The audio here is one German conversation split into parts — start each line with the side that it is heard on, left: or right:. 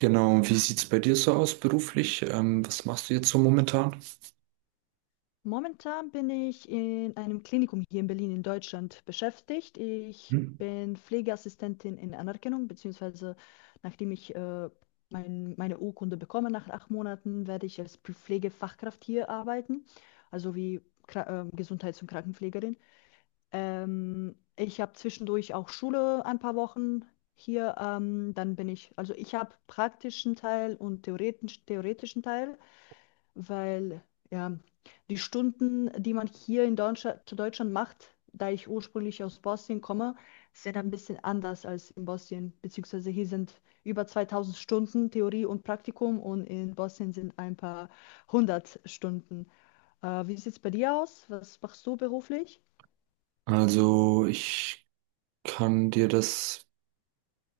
right: Genau, und wie sieht's bei dir so aus beruflich? Was machst du jetzt so momentan?
left: Momentan bin ich in einem Klinikum hier in Berlin in Deutschland beschäftigt. Ich
right: Hm?
left: bin Pflegeassistentin in Anerkennung, beziehungsweise nachdem ich meine Urkunde bekomme, nach 8 Monaten, werde ich als Pflegefachkraft hier arbeiten, also wie Kra Gesundheits- und Krankenpflegerin. Ich habe zwischendurch auch Schule ein paar Wochen hier. Dann bin ich, also ich habe praktischen Teil und theoretischen Teil, weil ja, die Stunden, die man hier in Deutschland, zu Deutschland macht, da ich ursprünglich aus Bosnien komme, sind ein bisschen anders als in Bosnien, beziehungsweise hier sind über 2000 Stunden Theorie und Praktikum und in Bosnien sind ein paar hundert Stunden. Wie sieht es bei dir aus? Was machst du beruflich?
right: Also ich kann dir das,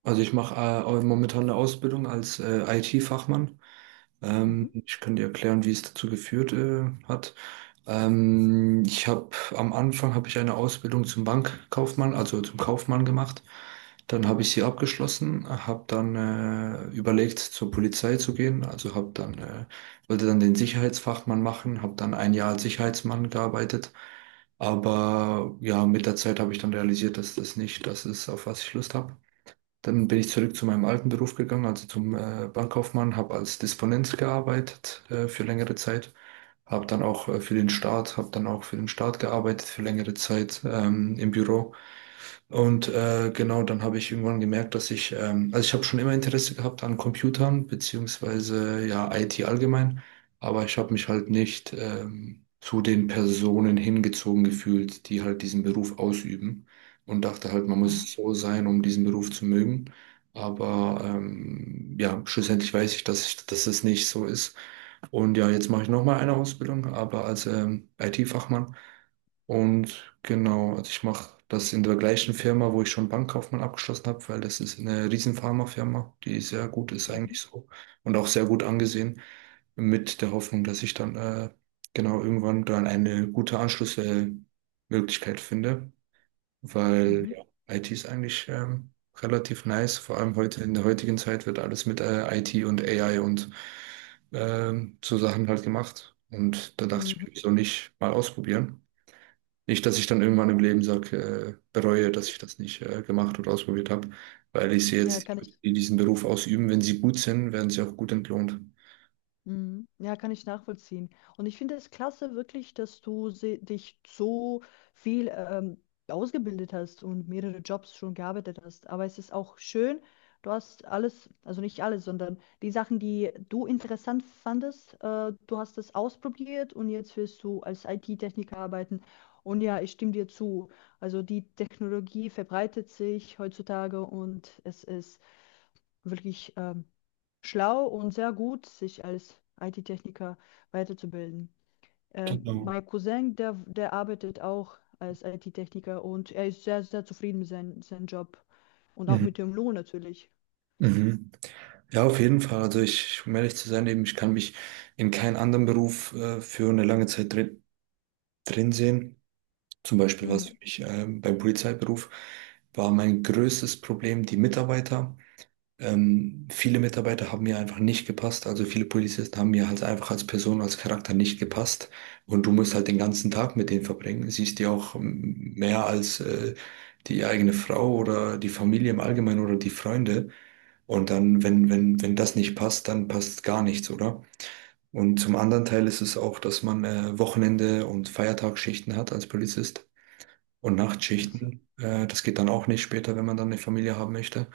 right: also ich mache momentan eine Ausbildung als IT-Fachmann.
left: Mhm.
right: Ich kann dir erklären, wie es dazu geführt hat. Ich habe Am Anfang habe ich eine Ausbildung zum Bankkaufmann, also zum Kaufmann gemacht. Dann habe ich sie abgeschlossen, habe dann überlegt, zur Polizei zu gehen. Also habe dann Wollte dann den Sicherheitsfachmann machen, habe dann ein Jahr als Sicherheitsmann gearbeitet. Aber ja, mit der Zeit habe ich dann realisiert, dass das nicht das ist, auf was ich Lust habe. Dann bin ich zurück zu meinem alten Beruf gegangen, also zum Bankkaufmann, habe als Disponent gearbeitet für längere Zeit, habe dann auch für den Staat gearbeitet für längere Zeit im Büro. Und genau, dann habe ich irgendwann gemerkt, also ich habe schon immer Interesse gehabt an Computern, beziehungsweise ja, IT allgemein, aber ich habe mich halt nicht zu den Personen hingezogen gefühlt, die halt diesen Beruf ausüben, und dachte halt, man
left: Aha.
right: muss so sein, um diesen Beruf zu mögen. Aber ja, schlussendlich weiß ich, dass es nicht so ist. Und ja, jetzt mache ich nochmal eine Ausbildung, aber als IT-Fachmann. Und genau, also ich mache das in der gleichen Firma, wo ich schon Bankkaufmann abgeschlossen habe, weil das ist eine riesen Pharmafirma, die sehr gut ist
left: Mhm.
right: eigentlich so, und auch sehr gut angesehen, mit der Hoffnung, dass ich dann genau irgendwann dann eine gute Anschlussmöglichkeit finde, weil
left: Mhm.
right: ja, IT ist eigentlich relativ nice. Vor allem heute in der heutigen Zeit wird alles mit IT und AI und so Sachen halt gemacht. Und da dachte ich
left: Mhm.
right: mir, wieso nicht mal ausprobieren? Nicht, dass ich dann irgendwann im Leben sage, bereue, dass ich das nicht gemacht oder ausprobiert habe, weil ich sehe
left: Ja,
right: jetzt, die
left: kann
right: Leute,
left: ich.
right: die diesen Beruf ausüben, wenn sie gut sind, werden sie auch gut entlohnt.
left: Mhm. Ja, kann ich nachvollziehen. Und ich finde es klasse wirklich, dass du dich so viel ausgebildet hast und mehrere Jobs schon gearbeitet hast. Aber es ist auch schön, du hast alles, also nicht alles, sondern die Sachen, die du interessant fandest, du hast das ausprobiert und jetzt wirst du als IT-Techniker arbeiten. Und ja, ich stimme dir zu. Also die Technologie verbreitet sich heutzutage und es ist wirklich schlau und sehr gut, sich als IT-Techniker weiterzubilden.
right: Genau.
left: Mein Cousin, der arbeitet auch als IT-Techniker und er ist sehr, sehr zufrieden mit seinem Job und auch
right: Mhm.
left: mit dem Lohn natürlich.
right: Mhm. Ja, auf jeden Fall. Um ehrlich zu sein, eben, ich kann mich in keinen anderen Beruf für eine lange Zeit drin sehen. Zum Beispiel, was für
left: Mhm.
right: mich beim Polizeiberuf war mein größtes Problem, die Mitarbeiter. Viele Mitarbeiter haben mir einfach nicht gepasst. Also viele Polizisten haben mir halt einfach als Person, als Charakter nicht gepasst. Und du musst halt den ganzen Tag mit denen verbringen. Siehst die auch mehr als die eigene Frau oder die Familie im Allgemeinen oder die Freunde. Und dann, wenn das nicht passt, dann passt gar nichts, oder? Und zum anderen Teil ist es auch, dass man Wochenende- und Feiertagsschichten hat als Polizist und
left: Ach so.
right: Nachtschichten. Das geht dann auch nicht später, wenn man dann eine Familie haben möchte.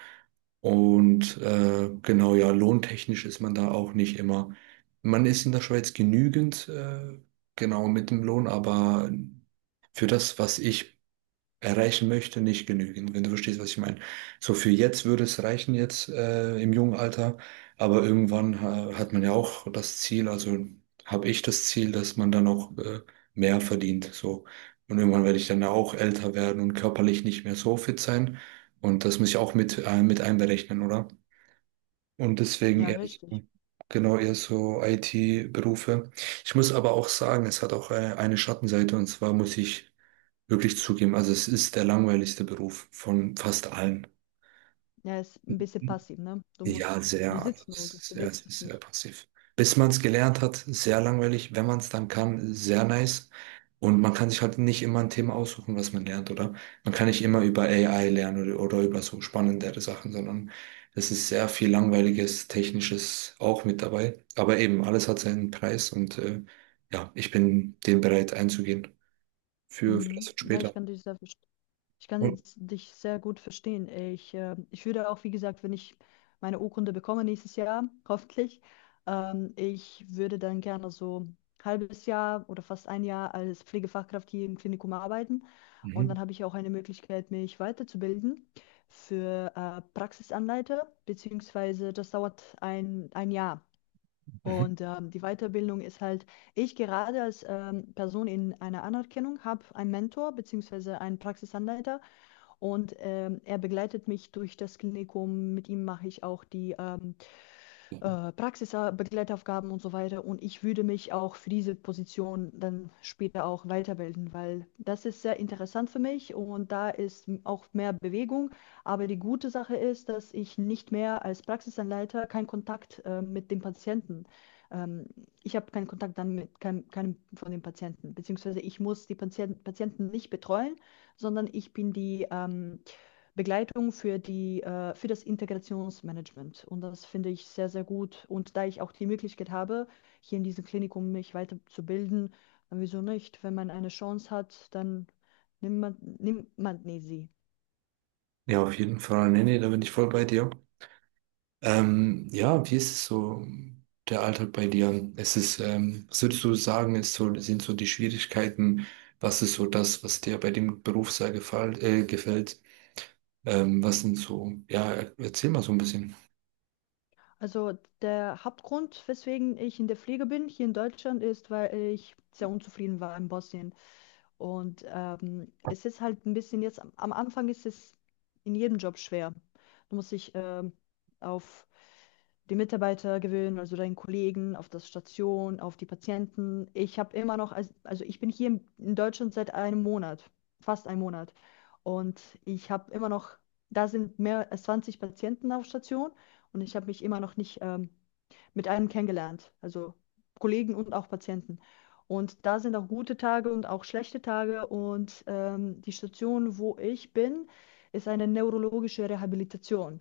right: Und genau, ja, lohntechnisch ist man da auch nicht immer. Man ist in der Schweiz genügend, genau mit dem Lohn, aber für das, was ich erreichen möchte, nicht genügen, wenn du verstehst, was ich meine. So für jetzt würde es reichen, jetzt im jungen Alter, aber irgendwann hat man ja auch das Ziel, also habe ich das Ziel, dass man dann auch mehr verdient, so. Und irgendwann werde ich dann ja auch älter werden und körperlich nicht mehr so fit sein. Und das muss ich auch mit einberechnen, oder? Und deswegen
left: Ja,
right: eher so,
left: richtig.
right: genau eher so IT-Berufe. Ich muss aber auch sagen, es hat auch eine Schattenseite, und zwar muss ich wirklich zugeben, also es ist der langweiligste Beruf von fast allen.
left: Ja, ist ein bisschen passiv, ne? Du
right: Ja,
left: musst, du
right: sehr. Also
left: sitzt nur, du
right: es
left: bewegst dich
right: ist sehr
left: nicht.
right: passiv. Bis man es gelernt hat, sehr langweilig. Wenn man es dann kann, sehr nice. Und man kann sich halt nicht immer ein Thema aussuchen, was man lernt, oder? Man kann nicht immer über AI lernen, oder über so spannendere Sachen, sondern es ist sehr viel langweiliges, technisches auch mit dabei. Aber eben, alles hat seinen Preis und ja, ich bin dem bereit einzugehen für das
left: Mhm. Ja, ich
right: später.
left: kann dich sehr verstehen. Ich, kann
right: Und,
left: jetzt dich sehr gut verstehen. Ich würde auch, wie gesagt, wenn ich meine Urkunde bekomme nächstes Jahr, hoffentlich, ich würde dann gerne so ein halbes Jahr oder fast ein Jahr als Pflegefachkraft hier im Klinikum arbeiten. Und
right: mhm,
left: dann habe ich auch eine Möglichkeit, mich weiterzubilden für Praxisanleiter, beziehungsweise das dauert ein Jahr.
right: mhm.
left: Und die Weiterbildung ist halt, ich gerade als Person in einer Anerkennung habe einen Mentor, beziehungsweise einen Praxisanleiter. Und er begleitet mich durch das Klinikum. Mit ihm mache ich auch die Praxisbegleitaufgaben und so weiter. Und ich würde mich auch für diese Position dann später auch weiterbilden, weil das ist sehr interessant für mich und da ist auch mehr Bewegung. Aber die gute Sache ist, dass ich nicht mehr als Praxisanleiter keinen Kontakt mit dem Patienten. Ähm, Ich habe keinen Kontakt dann mit keinem von den Patienten, beziehungsweise ich muss die Patienten nicht betreuen, sondern ich bin die Begleitung für für das Integrationsmanagement. Und das finde ich sehr, sehr gut. Und da ich auch die Möglichkeit habe, hier in diesem Klinikum mich weiterzubilden, dann wieso nicht? Wenn man eine Chance hat, dann nimmt man nie sie.
right: Ja, auf jeden Fall. Nee, nee, da bin ich voll bei dir. Ja, wie ist es so, der Alltag bei dir? Ist es, was würdest du sagen, ist so, sind so die Schwierigkeiten? Was ist so das, was dir bei dem Beruf sehr gefällt? Was sind so, ja, erzähl mal so ein bisschen.
left: Also der Hauptgrund, weswegen ich in der Pflege bin, hier in Deutschland, ist, weil ich sehr unzufrieden war in Bosnien. Und es ist halt ein bisschen jetzt, am Anfang ist es in jedem Job schwer. Du musst dich auf die Mitarbeiter gewöhnen, also deinen Kollegen, auf das Station, auf die Patienten. Ich habe immer noch, also ich bin hier in Deutschland seit einem Monat, fast einem Monat. Und ich habe immer noch, da sind mehr als 20 Patienten auf Station und ich habe mich immer noch nicht mit einem kennengelernt, also Kollegen und auch Patienten. Und da sind auch gute Tage und auch schlechte Tage. Und die Station, wo ich bin, ist eine neurologische Rehabilitation.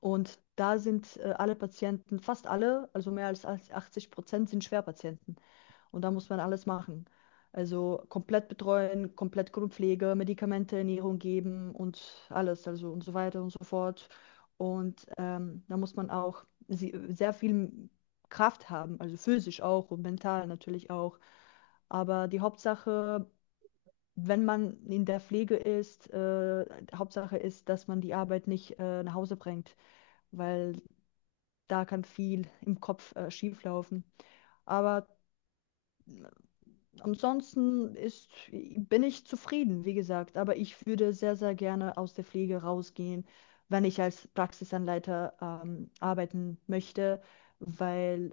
left: Und da sind alle Patienten, fast alle, also mehr als 80% sind Schwerpatienten. Und da muss man alles machen. Also komplett betreuen, komplett Grundpflege, Medikamente, Ernährung geben und alles, also und so weiter und so fort. Und da muss man auch sehr viel Kraft haben, also physisch auch und mental natürlich auch. Aber die Hauptsache, wenn man in der Pflege Hauptsache ist, dass man die Arbeit nicht nach Hause bringt, weil da kann viel im Kopf schieflaufen. Aber ansonsten bin ich zufrieden, wie gesagt. Aber ich würde sehr, sehr gerne aus der Pflege rausgehen, wenn ich als Praxisanleiter arbeiten möchte, weil,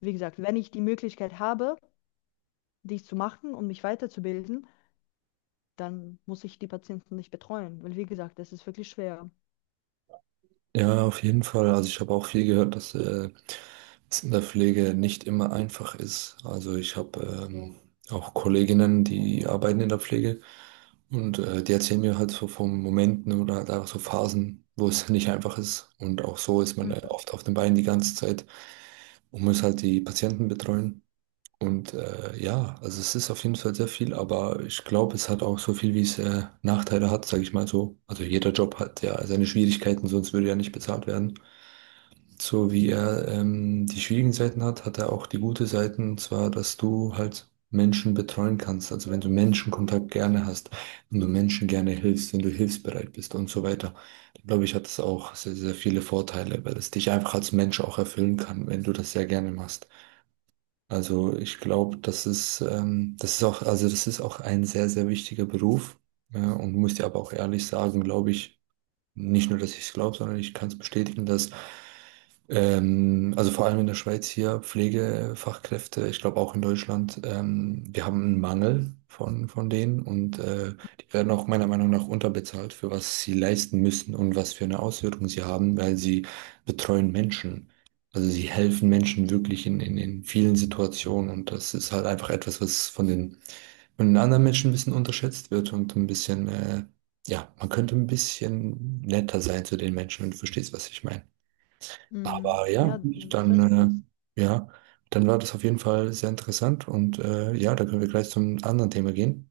left: wie gesagt, wenn ich die Möglichkeit habe, dies zu machen und mich weiterzubilden, dann muss ich die Patienten nicht betreuen, weil, wie gesagt, das ist wirklich schwer.
right: Ja, auf jeden Fall. Also ich habe auch viel gehört, dass was in der Pflege nicht immer einfach ist. Also ich habe Ja. Auch Kolleginnen, die arbeiten in der Pflege und die erzählen mir halt so von Momenten oder halt auch so Phasen, wo es nicht einfach ist. Und auch so ist man
left: Mhm.
right: oft auf den Beinen die ganze Zeit und muss halt die Patienten betreuen. Und ja, also es ist auf jeden Fall sehr viel, aber ich glaube, es hat auch so viel, wie es Nachteile hat, sage ich mal so. Also jeder Job hat ja seine Schwierigkeiten, sonst würde er nicht bezahlt werden. So wie er die schwierigen Seiten hat, hat er auch die gute Seiten, und zwar, dass du halt Menschen betreuen kannst. Also wenn du Menschenkontakt gerne hast, wenn du Menschen gerne hilfst, wenn du hilfsbereit bist und so weiter, dann glaube ich, hat es auch sehr, sehr viele Vorteile, weil es dich einfach als Mensch auch erfüllen kann, wenn du das sehr gerne machst. Also ich glaube, das ist auch, also das ist auch ein sehr, sehr wichtiger Beruf. Ja, und muss dir aber auch ehrlich sagen, glaube ich, nicht nur, dass ich es glaube, sondern ich kann es bestätigen, dass also vor allem in der Schweiz hier, Pflegefachkräfte, ich glaube auch in Deutschland, wir haben einen Mangel von denen und die werden auch meiner Meinung nach unterbezahlt für was sie leisten müssen und was für eine Auswirkung sie haben, weil sie betreuen Menschen. Also sie helfen Menschen wirklich in vielen Situationen und das ist halt einfach etwas, was von den anderen Menschen ein bisschen unterschätzt wird und ein bisschen, ja, man könnte ein bisschen netter sein zu den Menschen, wenn du verstehst, was ich meine.
left: Mm,
right: Aber
left: ja, man schätzt das.
right: dann, ja, dann war das auf jeden Fall sehr interessant und ja, da können wir gleich zum anderen Thema gehen.